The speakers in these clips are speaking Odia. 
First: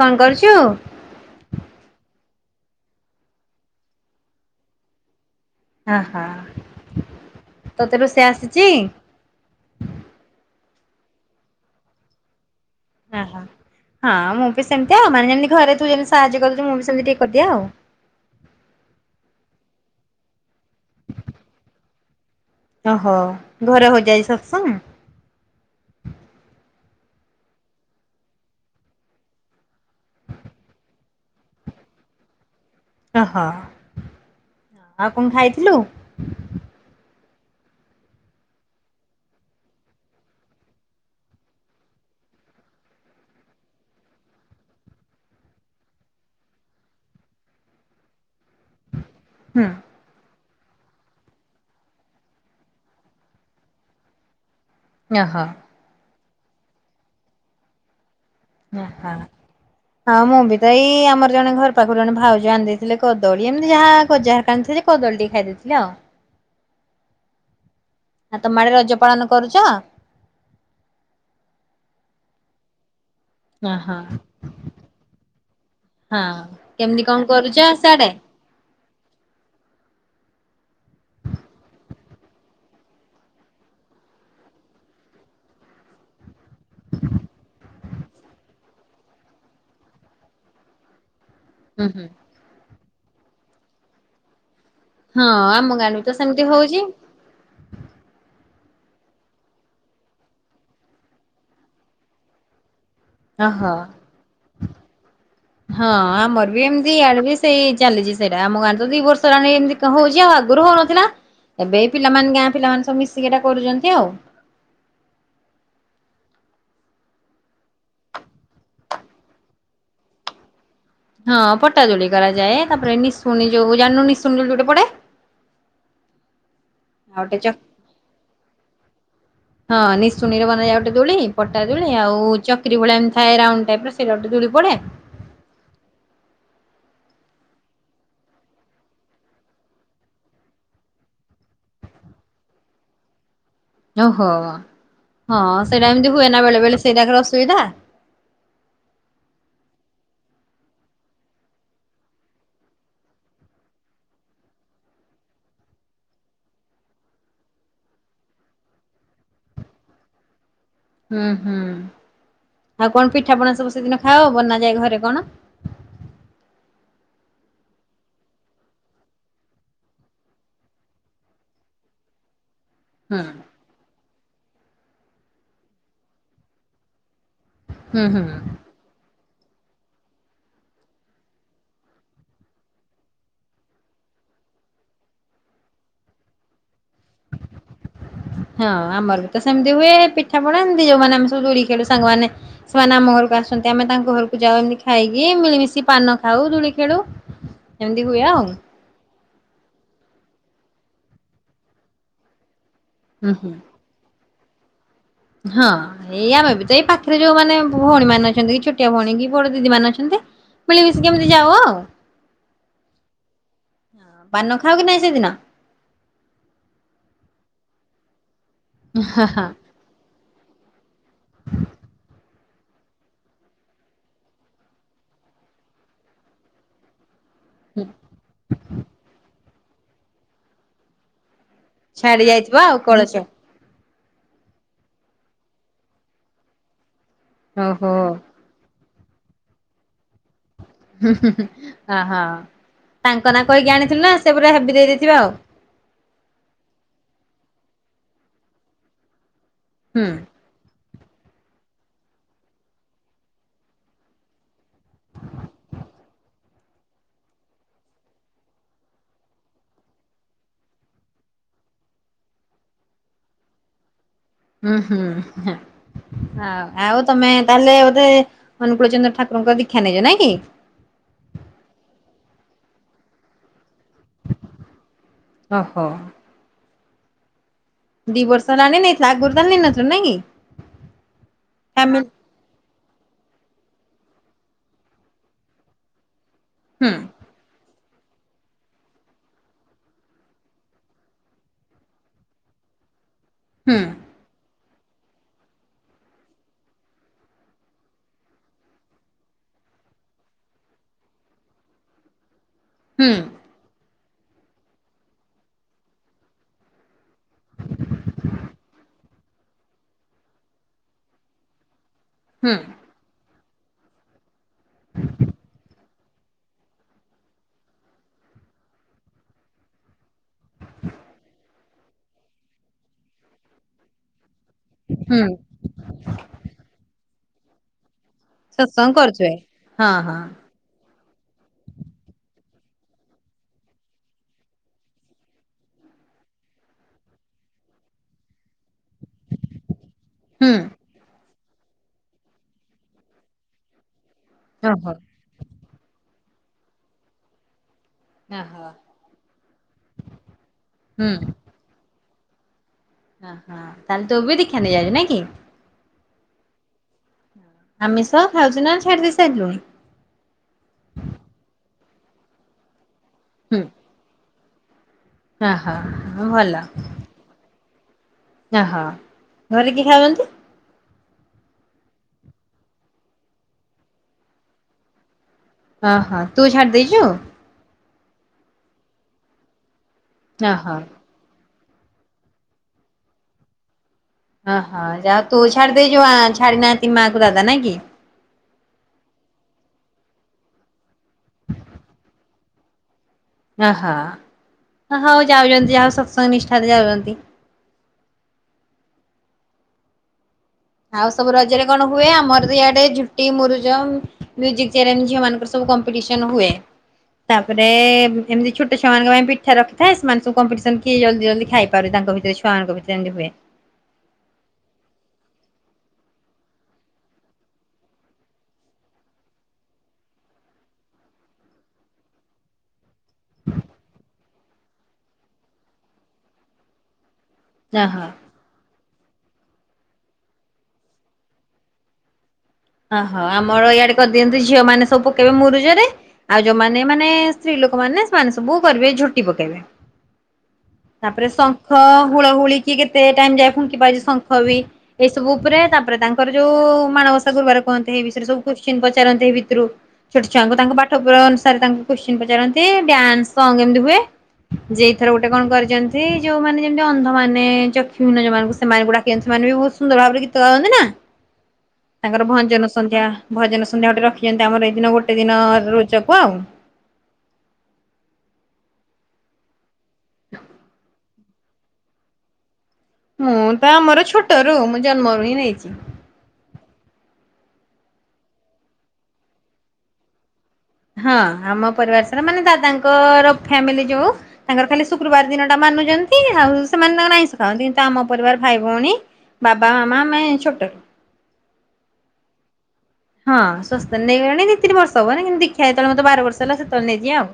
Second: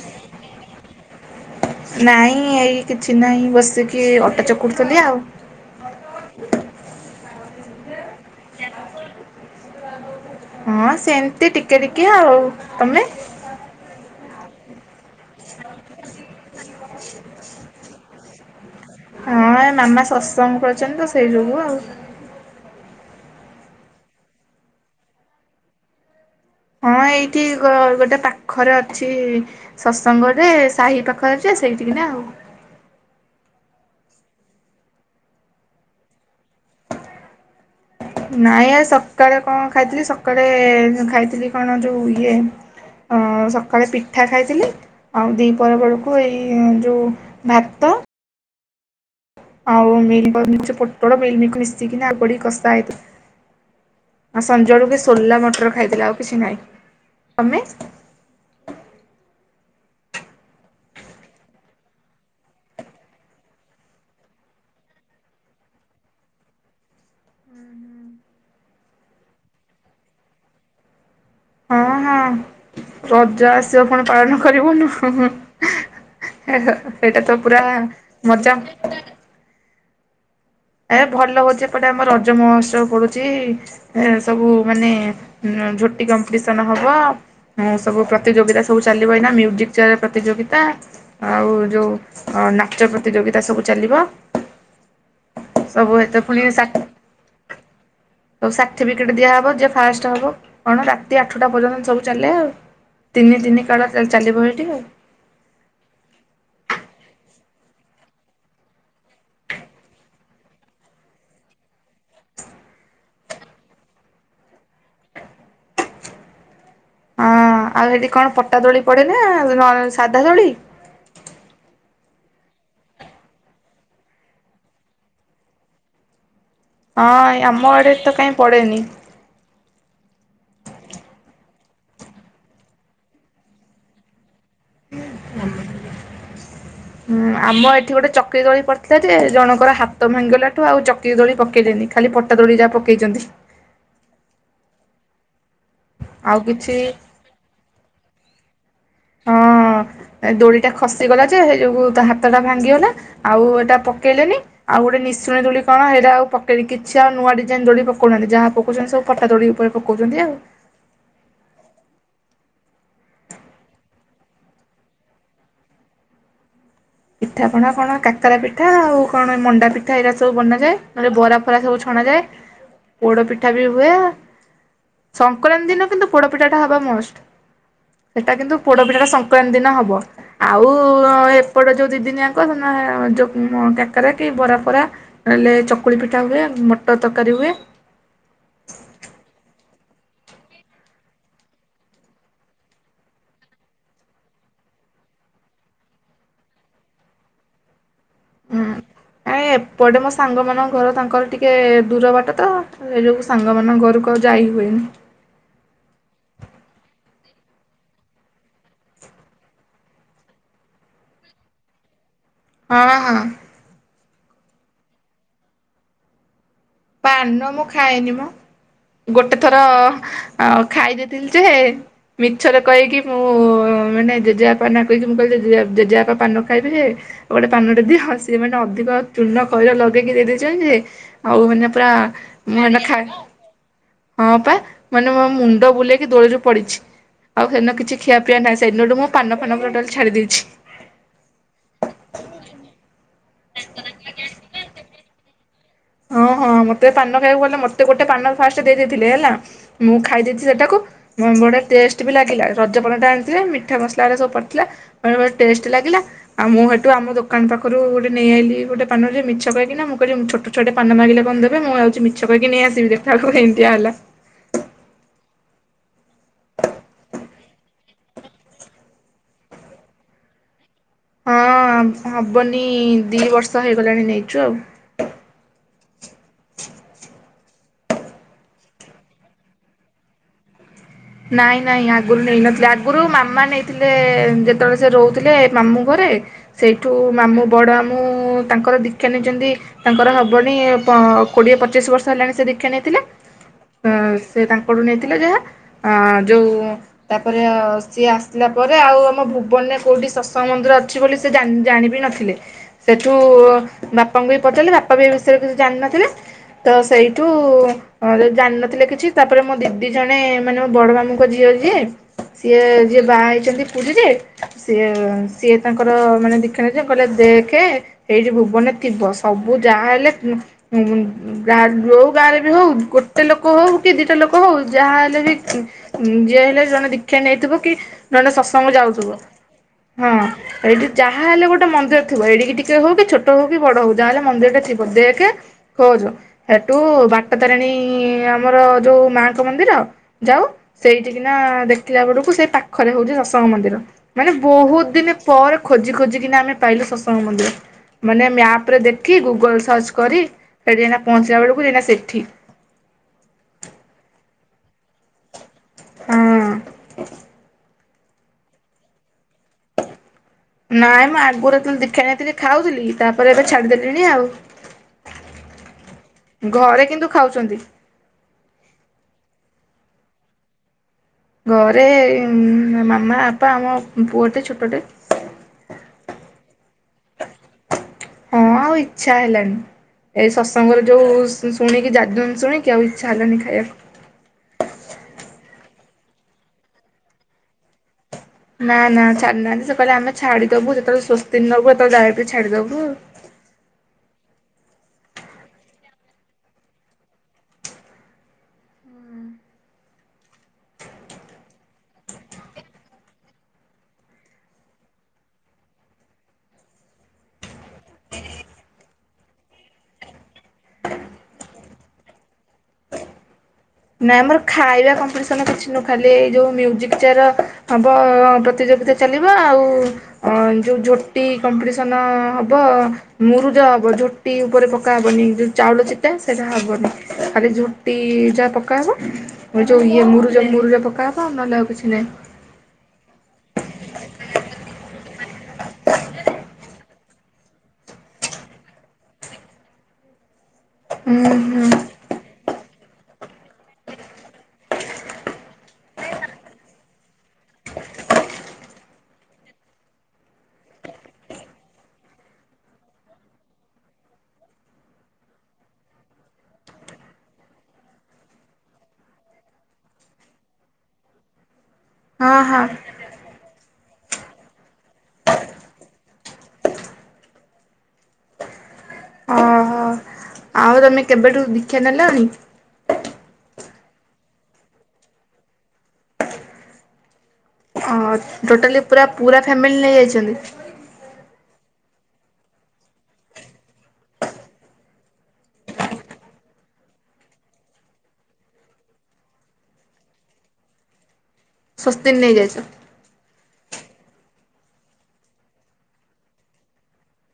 କଣ କରୁଛୁ। ନାଇଁ ଏଇ କିଛି ନାହିଁ ବସିକି ଅଟା ଚକଟୁଥିଲି ଆଉ ହ ହ ତତେ ରୋଷେଇ ଆସିଛି? ହଁ ସେମତି ଟିକେ ଟିକେ ଆଉ ତମେ ହଁ ମୁଁ ବି ସେମିତି ଆଉ ମାନେ ଯେମିତି ଘରେ ତୁ ଯେମିତି ସାହାଯ୍ୟ କରିଦେଉଚୁ ମୁଁ ବି ସେମିତି ଟିକେ କରିଦିଆ ଆଉ ହଁ ଏ ମାମା ସତସଙ୍ଗ କରୁଛନ୍ତି ତ ସେଇ ଯୋଗୁ ଆଉ ଓ ହଉ ଘରେ ହଉଯାଇ ସତସଙ୍ଗ ହଁ ଏଇଠି ଗୋଟେ ପାଖରେ ଅଛି। ସତସଙ୍ଗରେ ସାହି ପାଖରେ ଯେ ସେଇଠିକ ନା ଆଉ ହଁ ଆଉ କଣ ଖାଇଥିଲୁ? ନାଇଁ ଆଜି ସକାଳେ କଣ ଖାଇଥିଲି ସକାଳେ ଖାଇଥିଲି କଣ ଯୋଉ ଇଏ ହଁ ସକାଳେ ପିଠା ଖାଇଥିଲି। ଆଉ ଦିପହର ବେଳକୁ ଏଇ ଯେଉଁ ଭାତ ହୁଁ ଆଉ ମିଲ ପାଉ ସେପଟେ କଣ ମିଳିମିକ ମିଶିକିନା ଆଳୁ ପଡି କଷା ହେଇଥିଲା ଆଉ ସଞ୍ଜବେଳକୁ ସୋଲା ଓହୋ ମଟର ଖାଇଦେଲେ ଆଉ କିଛି ନାହିଁ। ତମେ ହଁ ହଁ। ଆଉ ମୁଁ ବି ତ ଏଇ ଆମର ଜଣେ ଘର ପାଖରୁ ଜଣେ ଭାଉଜ ଆଣି ଦେଇଥିଲେ କଦଳୀ ଏମିତି ଯାହା ଗଜାହାର ଆଣିଥିଲେ। କଦଳି ଟିକେ ଖାଇଦେଇଥିଲି ଆଉ [inaudible] ହ ତମ ଆଡେ ରଜ ପାଳନ କରୁଚ? ହଁ ହଁ ରଜା ଓହୋ ଆସିବ କଣ ପାଳନ କରିବୁନୁ। ହଁ କେମିତି କଣ ସେଇଟା ତ କରୁଛ ପୁରା ସିଆଡେ? ମଜା। ଏ ଭଲ ହଉଛି ଏପଟେ ଆମ ରଜ ମହୋତ୍ସବ ପଡୁଛି। ଏ ସବୁ ମାନେ ଝୋଟି କମ୍ପିଟିସନ ହବ। ହଁ ସବୁ ପ୍ରତିଯୋଗିତା ସବୁ ଚାଲିବ ଏଇନା ମିଉଜିକ ଚେୟାର ପ୍ରତିଯୋଗିତା ଆଉ ହୁଁ ଯୋଉ ହୁଁ ନାଚ ପ୍ରତିଯୋଗିତା ସବୁ ଚାଲିବ। ହଁ ଆମ ସବୁ ଗାଁରୁ ତ ଏତେ ସେମିତି ହଉଛି। ସାର୍ଟିଫିକେଟ ଦିଆହବ ଯିଏ ଫାଷ୍ଟ ହବ କଣ ରାତି ଆଠଟା ପର୍ଯ୍ୟନ୍ତ ସବୁ ଚାଲେ ଆଉ ତିନି ତିନି ଓହୋ। କାଳ ଚାଲିବ ଏଇଠି ଆଉ ହଁ ଆମର ବି ଏମିତି ଇଆଡେ ବି ସେଇ ଚାଲିଛି ସେଇଟା ଆମ ଗାଁରେ ତ ଦି ବର୍ଷ ହେଲାଣି ଏମତି ହଉଛି ଆଉ ଆଗରୁ ହଉନଥିଲା ଏବେ ଏଇ ପିଲମାନେ ଗାଁ ପିଲାମାନେ ସବୁ ମିଶିକି ଏଟା କରୁଛନ୍ତି ଆଉ ହଁ ଆଉ ସେଠି କଣ ପଟା ଦୋଳି ପଡେ ନା କଣ ସାଧା ଦୋଳି? ହଁ ପଟା ଦୋଳି କରାଯାଏ ତାପରେ ନିଶୁଣି ଯୋଉ ଜାଣିନୁ ନିଶୁଣି ଦୋଳି ଗୋଟେ ପଡେ। ହଁ ଆଉ ଗୋଟେ ଏ ଚ ଆମ ଆଡେ ତ କାଇଁ ପଡେନି। ହଁ ନିଶୁଣୀର ବନେଇବା ଗୋଟେ ଦୋଳି ପଟା ଦୋଳି ଆଉ ଚକ୍ରି ଭଳିଆ ଏମିତି ଥାଏ ରାଉଣ୍ଡ ଟାଇପର ସେଇଟା ଗୋଟେ ଦୋଳି ପଡେ। [inaudible] ହୁଁ ଆମ ଏଠି ଗୋଟେ ଚକ୍ରି ତଳି ପଡିଥିଲା ଯେ ଜଣଙ୍କର ହାତ ଭାଙ୍ଗିଗଲାଠୁ ଆଉ ଚକ୍ରି ଦୋଳି ପକେଇଲେନି ଖାଲି ପଟା ଦୋଳି ଯାହା ପକେଇଚନ୍ତି। ଓହୋ ହଁ ସେଇଟା ଏମିତି ଆଉ ହୁଏନା ବେଳେ ବେଳେ କିଛି ସେଇଟାକାର ଅସୁବିଧା। ହଁ ଏ ଦୋଳିଟା ଖସିଗଲା ଯେ ହେଇଯୋଗୁ ତା ହାତଟା ଭାଙ୍ଗିଗଲା। ଆଉ ଏଟା ପକେଇଲେନି। ଆଉ ଗୋଟେ ନିଶୁଣୀ ଦୋଳି କଣ ହେଇରା ଆଉ ପକେଇ କିଛି ଆଉ ନୂଆ ଡିଜାଇନ ଦୋଳି ପକୋଉହାନ୍ତି ଯାହା ପକଉଚନ୍ତି ସବୁ ପଠା ଦୋଳି ଉପରେ ପକଉଚନ୍ତି ଆଉ। ହୁଁ ହୁଁ ଆଉ କଣ ପିଠାପଣା ସବୁ ସେଦିନ ଖାଅ ବନା ଯାଏ ଘରେ କଣ? ପିଠାପଣା କଣ କାକରା ପିଠା ଆଉ କଣ ମଣ୍ଡା ପିଠ ଏଇରା ସବୁ ବନାଯାଏ ନହେଲେ ବରା ଫରା ସବୁ ଛଣା ଯାଏ। [inaudible] ହୁଁ ପୋଡପିଠା ବି ହୁଏ ସଂକ୍ରାନ୍ତି ଦିନ କିନ୍ତୁ ପୋଡପିଠାଟା ହବା ମଷ୍ଟ। ହୁଁ ସେଟା ହୁଁ। କିନ୍ତୁ ପୋଡପିଠାଟା ସଂକ୍ରାନ୍ତି ଦିନ ହବ ଆଉ ଏପଟ ଯୋଉ ଦିଦିନିଆଙ୍କ ସେ ଦିନ ହେ ଯୋଉ ମ କାକରା କି ବରାଫରା ନହଲେ ଚକୁଳି ପିଠା ହୁଏ ମଟର ତରକାରୀ ହୁଏ। ହଁ ଆମର ବି ତ ସେମିତି ହୁଏ ପିଠା ପଣା ସେମିତି ଯୋଉମାନେ ଆମେ ସବୁ ଦୁଳି ଖେଳୁ ସାଙ୍ଗମାନେ ସେମାନେ ଆମ ଘରକୁ ଆସନ୍ତି ଆମେ ତାଙ୍କ ଘରକୁ ଯାଉ ଏମିତି ଖାଇକି ମିଳିମିଶି ପାନ ଖାଉ ଦୁଳି ଖେଳୁ। ଏମିତି ହୁଏ ଆଉ। ହୁଁ ଆ ଏପଟେ ମୋ ସାଙ୍ଗମାନଙ୍କ ଘର ତାଙ୍କର ଟିକେ ଦୂର ବାଟ ତ ସେଇ ଯୋଗୁ ହୁଁ। ସାଙ୍ଗମାନଙ୍କ ଘରୁ କୁ ଆଉ ଯାଇ ହୁଏନି। ହଁ। ଏଇ ଆମେ ବି ତ ଏଇ ପାଖରେ ଯୋଉ ମାନେ ଭଉଣୀ ମାନେ ଅଛନ୍ତି କି ଛୋଟିଆ ଭଉଣୀ କି ବଡ ଦିଦି ମାନେ ଅଛନ୍ତି। ମିଳ ମିଶିକି ଏମିତି ଯାଅ। ହଁ ହଁ। ହଁ ପାନ ଖାଉ କି ନାଇଁ ସେଦିନ? ପାନ ମୁଁ ଖାଏନି ମ ଗୋଟେ ଥର ଆଉ ଖାଇ ଦେଇଥିଲି ଯେହେ ମିଛରେ କହିକି ମୁଁ ମାନେ ଜେଜେବାପା ନା କହିକି ମୁଁ କହିଲି ଜେଜ ଜେଜେବାପା ପାନ ଖାଇବି ଯେ। ଗୋଟେ ପାନଟେ ଦିହ ସିଏ ମାନେ ଅଧିକ ଚୂନ ଖଇର ଲଗେଇକି ଦେଇ ଦେଇଚନ୍ତି ଯେ ଆଉ ମାନେ ପୁରା ଛାଡି ଯାଇଥିବ ମୁଁ ହେ ଆଉ ଦିନ କଳସ ଖାଏ ହଁ ପା ମାନେ ମୋ ମୁଣ୍ଡ ବୁଲେଇକି ଦୋଳିରୁ ପଡିଛି। ଆଉ ସେଦିନ ଓହୋ କିଛି ଖିଆ ପିଆ ନାହିଁ ସେଇ ଦିନଠୁ ମୁଁ ପାନ ଫାନ ପୁରା [unintelligible] ଛାଡି ଦେଇଛି। [unintelligible] ଅହ ତାଙ୍କ ନାଁ କହିକି ଆଣିଥିଲୁ ନା ସେ ପୁରା ହେବି ଦେଇ ଦେଇଥିବ ଆଉ। ହଁ ହଁ ମତେ ପାନ ଖାଇବାକୁ ଗଲେ ମତେ ଗୋଟେ ପାନ ଫାଷ୍ଟ ଦେଇ ଦେଇଥିଲେ ହେଲା ମୁଁ ହୁଁ ଖାଇ ଦେଇଥି ସେଟାକୁ ବ-ବଢିଆ ଟେଷ୍ଟ ବି ଲାଗିଲା ରଜ ପାନଟା ଆଣିଥିଲେ ମିଠା ମସଲାରା ସବୁ ପଡିଥିଲା। ମାନେ ପୁରା ଟେଷ୍ଟ ଲାଗିଲା। ଆଉ ମୁଁ ହେଠୁ ଆମ ଦୋକାନ ପାଖରୁ ଗୋଟେ ନେଇ ଆଇଲି ଗୋଟେ ପାନଟେ ମିଛ କହିକି ମୁଁ କହିଲି ମୁ ଛୋଟ ଛୁଆଟେ ପାନ ମାଗିଲେ କଣ ଦେବ। ମୁଁ ଯାଉଚି ମିଛ କହିକ ନେଇ ଆସିବି ଦେଖିଲା ବେଳକୁଏମିତିଆ ହେଲା। ହୁଁ ହୁଁ ହେଁ। ଆଉ ଆଉ ତମେ ତାହେଲେ ବୋଧେ ଅନୁକୂଳ ଚନ୍ଦ୍ର ଠାକୁରଙ୍କ ଦୀକ୍ଷା ନେଇଚ ନାଁ କି। ହଁ ହବନି ଦି ବର୍ଷ ହେଇଗଲାଣି ନେଇଚୁ ଆଉ। ଓହୋ। ଦି ବର୍ଷ ହେଲାଣି ନେଇଥିଲା ଆଗୁରୁ ତ ନେଇନଥିଲା ନାଇଁ କି? ନାଇଁ ନାଇଁ ଆମେ ଆଗୁରୁ ନେଇନଥିଲେ ଆଗରୁ ମାମା ନେଇଥିଲେ ଯେତେବେଳେ ସେ ରହୁଥିଲେ ମାମୁଁ ଘରେ ହୁଁ ସେଇଠୁ ମାମୁଁ ବଡ ମାମୁଁ ତାଙ୍କର ଦି ଦୀକ୍ଷା ନେଇଛନ୍ତି ତାଙ୍କର ହବନି କୋଡ଼ିଏ ପଚିଶ ବର୍ଷ ହେଲାଣି ସେ ଦୀକ୍ଷା ନେଇଥିଲେ। ହୁଁ ଅ ସେ ତାଙ୍କଠୁ ନେଇଥିଲେ ଯାହା ଅ ଯୋଉ ତାପରେ ସିଏ ଆସିଲା ପରେ ଆଉ ଆମ ଭୁବନରେ କଉଠି ଶତ୍ସଙ୍ଗ ମନ୍ଦିର ଅଛି ବୋଲି ସେ ଜାଣିବି ନଥିଲେ, ହୁଁ ସେଠୁ ବାପାଙ୍କୁ ବି ପଚାରିଲେ ବାପା ବି ଏ ବିଷୟରେ କିଛି ଜାଣିନଥିଲେ। ତ ସେଇଠୁ ଜାଣିନଥିଲେ କିଛି ତାପରେ ମୋ ଦିଦି ଜଣେ ମାନେ ମୋ ବଡ଼ ମାମୁଙ୍କ ଝିଅ ଯିଏ ହୁଁ ସିଏ ଯିଏ ବାହା ହେଇଛନ୍ତି ପୁରୀରେ ସିଏ ସିଏ ତାଙ୍କ ତାଙ୍କର ମାନେ ଦୀକ୍ଷା ନେଇଛନ୍ତି କହିଲେ ଦେଖେ ସେଇଠି ଭୁବନରେ ଥିବ ସବୁ ଯାହାହେଲେ ଗାଁ ଯଉ ଗାଁରେ ବି ହଉ ଗୋଟେ ଲୋକ ହଉ କି ଦିଟା ଲୋକ ହଉ ଯାହା ହେଲେ ହୁଁ ବି ଯିଏ ହେଲେ ଜଣେ ଦୀକ୍ଷା ନେଇଥିବ କି ନହେଲେ ଶତ୍ସଙ୍ଗ ଯାଉଥିବ, ହଁ। ସେଇଠି ଯାହା ହେଲେ ଗୋଟେ ମନ୍ଦିର ଥିବ, ଏଡିକି ଟିକେ ହଉ କି ଛୋଟ ହଉ କି ବଡ ହଉ ଯାହା ହେଲେ ମନ୍ଦିର ଟା ଥିବ, ଦେଖେ ଖୋଜ ସେଠୁ ବାଟ ତାରିଣୀ ଆମର ଯଉଁ ମାଆଙ୍କ ମନ୍ଦିର ଯାଉ ହୁଁ। ସେଇଠିକିନା ଦେଖିଲା ବେଳକୁ ସେଇ ପାଖରେ ହଉଛି ଶତ୍ସଙ୍ଗ ମନ୍ଦିର। ମାନେ ବହୁତ ଓହୋ ଦିନି ପରେ ଖୋଜି ଖୋଜିିକିନା ଆମେ ପାଇଲୁ ଶତ୍ସଙ୍ଗ ମନ୍ଦିର। ମାନେ ଓହୋ ମ୍ୟାପ୍ରେ ଦେଖି ଗୁଗଲ୍ ସର୍ଚ୍ଚ କରି ସେଠିଯାଇକିନା ହୁଁ। ପହଞ୍ଚିଲା ବେଳକୁ ଯାଇନା ସେଠି। ହଁ ହଁ ତାହଲେ ତୁ ବି ଦୀକ୍ଷା ନେଇଯାଇଛୁ ନାଇଁ କି? ହଁ। ଆମିଷ ଖାଉୁଚୁ ନା ଛାଡିଦେଇ ସାରିଲୁଣି? ନାଇଁ ମୁଁ ଆଗୁରୁଯେତେବେଳେ ଦୀକ୍ଷା ନେଇଥିଲି ଖାଉଥିଲି ତାପରେ ଏବେ ହୁଁ ଛାଡିଦେଲିଣି ଆଉ। ଓହୋ ଭଲ ଘରେ କିନ୍ତୁ ଖାଉଛନ୍ତି। ଓହୋ, ଘରେ କିଏ ଖାଉଛନ୍ତି? ଘରେ ମାମା ବାପା ଆମ ପୁଅଟେ ଛୋଟଟେ। ଓହୋ, ତୁ ଛାଡି ଦେଇଛୁ? ହଁ ଆଉ ଇଛା ହେଲନି, ଏଇ ଓହୋ। ଶତ୍ସଙ୍ଗର ଯୋଉ ଶୁଣିକି [inaudible] ଶୁଣିକି ଆଉ ଇଚ୍ଛା ହେଲଖନି ଖାଇବାକୁ। ଓହୋ ଯାଅ ତୁ ଛାଡିଦେଇଛୁ ଛାଡି ନାହାନ୍ତି ମା କୁ ଦାଦା ନାଇଁ କି? ନା ନା ଛାଡିନାହାନ୍ତି ସେ କହିଲେ ଆମେ ଛାଡିଦବୁ ଯେତେବେଳେ ସ୍ୱସ୍ତିନ୍ ନବୁ ସେତେବେଳେ ଯାଇକି ଛାଡିଦବୁ ଓହ ହଉ ଯାଉଛନ୍ତି ଯା ହଉ ସତ୍ସଙ୍ଗ ନିଷ୍ଠାରେ ଯାଉଛନ୍ତି। ଆଉ ସବୁ ରଜରେ କଣ ହୁଏ ଆମର ତ ଇଆଡେ ଝୋଟି ମୁରୁଜ ମ୍ଯୁଜିକ୍ ଚେୟାର ଝିଅ ମାନଙ୍କର ସବୁ କମ୍ପିଟିସନ ହୁଏ। ତାପରେ ଏମିତି ଛୋଟ ଛୁଆଙ୍କ ପାଇଁ ପିଠା ରଖିଥାଏ ସେମାନେ ସବୁ କମ୍ପିଟିସନ କିଏ ଜଲ୍ଦି ଜଲ୍ଦି ଖାଇ ତାଙ୍କ ଭିତରେ ଛଆମାନଙ୍କ ଭିତରେ ଏମତି ହୁଏ। ନା ଆମର ଖାଇବା କମ୍ପିଟିସନ କିଛି ନୁହଁ ଖାଲି ଏଇ ଯୋଉ ମ୍ଯୁଜିକ୍ ଚେୟାର ହବ ପ୍ରତିଯୋଗିତା ଚାଲିବ ଆଉ ଅ ଯଉ ଝୋଟି କମ୍ପିଟିସନ ହବ। ମୁରୁଜ ହବ ଝୋଟି ଉପରେ ପକାହବନି ଯୋଉ ଚାଉଳ ଚିତା ସେଇଟା ହବନି। ଖାଲି ଝୋଟି ଓହୋ ଯାହା ପକା ହବ ଯୋଉ ଇ ମୁରୁଜ ମୁରୁଜ ପକାହବ ନହେଲେ ଆଉ କିଛି ନାହିଁ। ଓହୋ, ଆମର ଇଆଡେ କରିଦିଅନ୍ତିୁ ଝିଅ ମାନେ ସବୁ ପକେଇବେ ମୁରୁଜରେ। ଆଉ ଯୋଉମାନେ ମାନେ ସ୍ତ୍ରୀ ଲୋକମାନେ ସେମାନେ ସବୁ କରିବେ ଝୋଟି ପକେଇବେ। ହୁଁ ତାପରେ ହୁଁ ଶଙ୍ଖ ହୁଳ ହୁଳି କିଏ କେତେ ଟାଇମ୍ ଯାଏ ଫୁଙ୍କି ପାରୁମିଛି ଶଙ୍ଖ ବି ଏଇସବୁ ଉପରେ ତାପରେ ତାଙ୍କର ଯୋଉ ମାଣବସ ସା ଗୁରୁବାର କୁହନ୍ତି ଏଇ ବିଷୟରେ ସବୁ କୁଶ୍ଚିନ୍ ପଚାରନ୍ତି ଏଇ ଭିତରୁ। ଛୋଟ ଛୁଆଙ୍କୁ ତାଙ୍କ ପାଠ ପ-ଅନୁସାରେ ତାଙ୍କୁ କୁଶ୍ଚେନ୍ ପଚାରନ୍ତି ଡ୍ୟାନ୍ସ ସଙ୍ଗ ଏମିତି ହୁଏ। ଯେ ଏଇଥର ଗୋଟେ କଣ କରିଚନ୍ତି ଯୋଉମାନେ ଯେମତି ଅନ୍ଧ ମାନେ ଚକ୍ଷୁହୀନ ଯୋଉମାନଙ୍କୁ ସେମାନଙ୍କୁ ଡା [unintelligible] ସେମାନେ ବି ବହୁତ ସୁନ୍ଦର ଭାବରେ ଗୀତ ଗାଆନ୍ତି ନା। ତାଙ୍କର ହଁ ହଁ ଭଞ୍ଜନ ସନ୍ଧ୍ୟା ଭଜନ ସନ୍ଧ୍ୟା ଗୋଟେ ରଖିଚନ୍ତି ଆମର ଏଇ ଦିନ ଗୋଟେ ଦିନ ରୋଜା କୁ ଆଉ। ଓହୋ [inaudible] ଆଉ ତୋମେ କେବେଠୁ ଦୀକ୍ଷା ନେଲଣି? ମୁଁ ତ ଆମର ଛୋଟରୁ ମୁଁ ଜନ୍ମରୁ ହିଁ ନେଇଛି। ଟୋଟାଲି ପୁରା ପୁରା ଫ୍ୟାମିଲି ନେଇଯାଇଛନ୍ତି? ହଁ ଆମ ପରିବାର ସାରା ମାନେ ଦାଦାଙ୍କର ଫ୍ୟାମିଲି ଯୋଉ ତାଙ୍କର ଖାଲି ଶୁକ୍ରବାର ଦିନଟା ମାନୁଚନ୍ତି ଆଉ ସେମାନେ ତାଙ୍କର ଆଇଁଷ ଖାଆନ୍ତି। କିନ୍ତୁ ଆମ ପରିବାର ଭାଇ ଭଉଣୀ ବାବାା ମାମା ଆମେ ଛୋଟରୁ। ଶସ୍ତି ନେଇଯାଇଚ? ହଁ ଶସ୍ତି ନେଇଗଲେଣି ଦି ତିନିର୍ଷ ହବ ନା କିନ୍ତ ଦୀକ୍ଷା ଯେତବେଳେ ମୋତେ ବାର ବର୍ଷ ହେଲା ସେତଳେ ନେଇଚି ଆଉ।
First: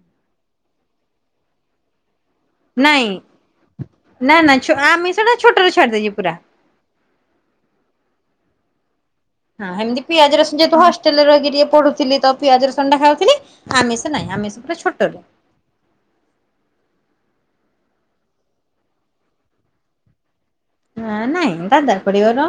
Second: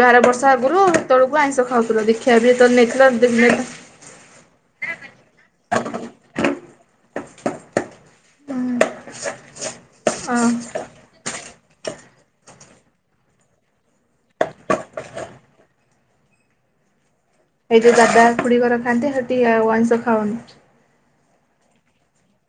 ବାର ବର୍ଷ ଆଗରୁ ସେତବେଳକୁ ଆଇଁଷ ଖାଉଥିଲ ଦୀକ୍ଷା ବି ଯେତଳେ ନାଇଁ ନେଇଥିଲ [inaudible] ନା ନା ଛ- ଆମିଷ ଟା ଛୋଟରୁ ଛାଡିଦେଇଚି ପୁରା। ହଁ ସେମିତି ପିଆଜ ହଁ ରସୁ ଯେହତୁ ହଷ୍ଟେଲ୍ ରେ ରହିକି ଟିକେ ପଢୁଥିଲେ ତ ପିଆଜ ରସୁଣ ଟା ଖାଉଥିଲି। ଆମିଷ ନାହିଁ ଆମିଷ ପୁରା ଛୋଟରୁ। ଏଇ ଯୋଉ ଦାଦା ଖୁଡି ଘର ଖାଆନ୍ତେ ସେଠି ଆଉ ଆଇଁଷ ଖାଅନି? ନା ନାଇଁ ଦାଦା ଖୁଡି ଘର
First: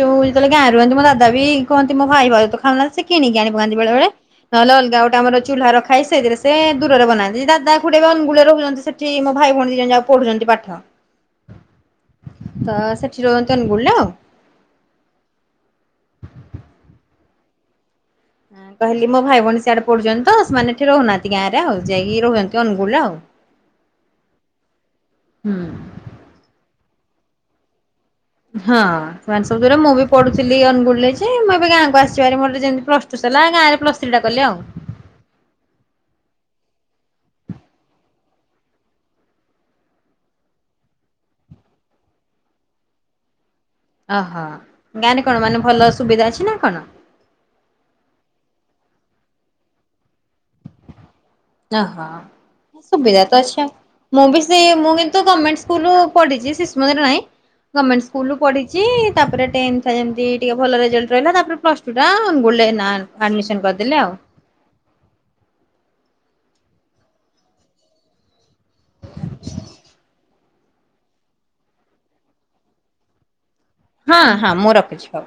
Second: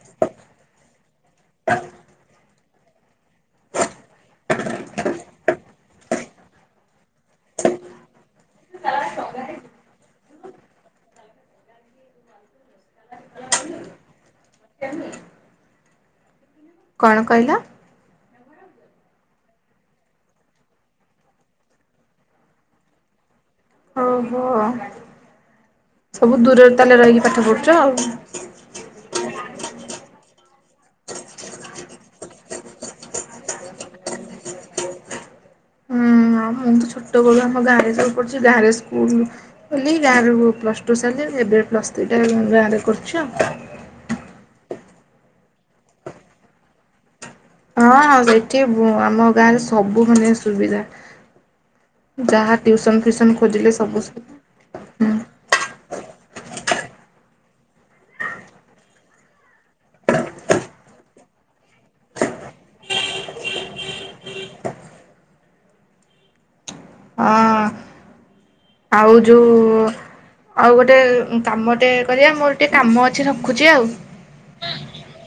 ଯୋଉ ଯେତେଳେ ଗାଁ ରେ ରୁହନ୍ତି ମୋ ଦାଦା ବି କୁହନ୍ତି ମୋ ଭାଇ ଭାଉ ତ ଖାଉନାହା ସେ କି କିଣିକି ଆଣିପକାନ୍ତି ବେଳେବେଳେ। ନହେଲେ ଅଲଗା ଗୋଟେ ଆମର ଚୁହ୍ଲା ରଖାହେଇଚି ସେଇଥିରେ ସେ ଦୂରରେ ବନାନ୍ତି। ଦାଦା ଖୁଡି ଏବେ ଅନୁଗୁଳରେ ରହୁଛନ୍ତି ସେ ଠି ମୋ ଭାଇ ଭଉଣୀ ଦି ଜଣ ଯାକ ପଢୁଛନ୍ତି ପାଠ। ତ ସେଠି ରୁହନ୍ତି ଅନୁଗୁଳ ଲ? କେ [inaudible] କଣ କହିଲ? କହିଲି ମୋ ଭାଇ ଭଉଣୀ ସିଆଡେ ପଢୁଛନ୍ତି ତ, ସେମାନେ ଏଠି ରହୁନାହାନ୍ତି ଗାଁ ରେ ଆଉ ଯାଇକି ରୁହେନ୍ତି ଅନୁଗୁଳରେ ଆଉ। ଓହୋ। ହୁଁ। ସବୁ ଦୂରରେ ତାହେଲେ ରହିକି ପାଠ ପଢୁଛ ଆଉ। ହଁ ସେମାନେ ସବୁ ଦୂରରେ, ମୁଁ ବି ପଢୁଥିଲି ଅନୁଗୁଳରେ ଯେ ମୁଁ ଏବେ ଗାଁକୁ ଆସିିଛି ଭାରି ମୋର ଯେମତି ପ୍ଲସ୍ ଟୁ ସରିଲା ଗାଁରେ ପ୍ଲସ୍ ଥ୍ରୀ ଟା କଲେ ଆଉ। ଛୋଟବେଳୁ ଆମ ଗାଁରେ ସବୁ ପଢ଼ିଛି ଗାଁ ରେ ସ୍କୁଲୁ କଲି ଗାଁରୁ ପ୍ଲସ୍ ଟୁ ସାରିଲି, ଏବେ ପ୍ଲସ୍ ଥ୍ରୀ ଟା ଉଁ, ଗାଁରେ କରୁଛି ଆଉ। ଓହୋ, ଗାଁରେ କଣ ମାନେ ଭଲ ସୁବିଧା ଅଛି ନା କଣ? ହଁ ହଁ ସେଇଠି ବୁଁ, ଆମ ଗାଁ ରେ ସବୁ ମାନେ ସୁବିଧା। ଯାହା ଓହୋ ଟ୍ୟୁସନ୍ ସୁବିଧା ଫ୍ୟୁସନ୍ ତ ଅଛି। ଖୋଜିଲେ ସବୁ ମୁଁ ସୁବିଧା। ବି ସେ ମୁଁ କିନ୍ତୁ ଗର୍ମେଣ୍ଟ ସ୍କୁଲ୍ ରୁ ପଢିଛି ଶିଶୁମନ୍ଦିର ନାଇଁ। ଗମେଣ୍ଟ ସ୍କୁଲ୍ ରୁୁ ପଢିଛି। ତାପରେ ଟେନ୍ଥ ଯେମିତି ଟିକେ ଭଲ ରେଜଲ୍ଟ ରହିଲା ତାପରେ ପ୍ଲସ୍ ଟୁ ଟା ଅନୁଗୁଳୁରେ ନାଁ ଆଡ଼ମିସନ୍ କରିଦେଲି ଆଉ। ଅ, ଆଉ ଯୋଉ। ଆଉ ଗୋଟେ କାମ ଟେ କରିବା ମୋର ଟିକେ କାମ ଅଛି ରଖୁଛି ଆଉ। ହଁ ହଁ ମୁଁ ରଖୁଛି ହଉ।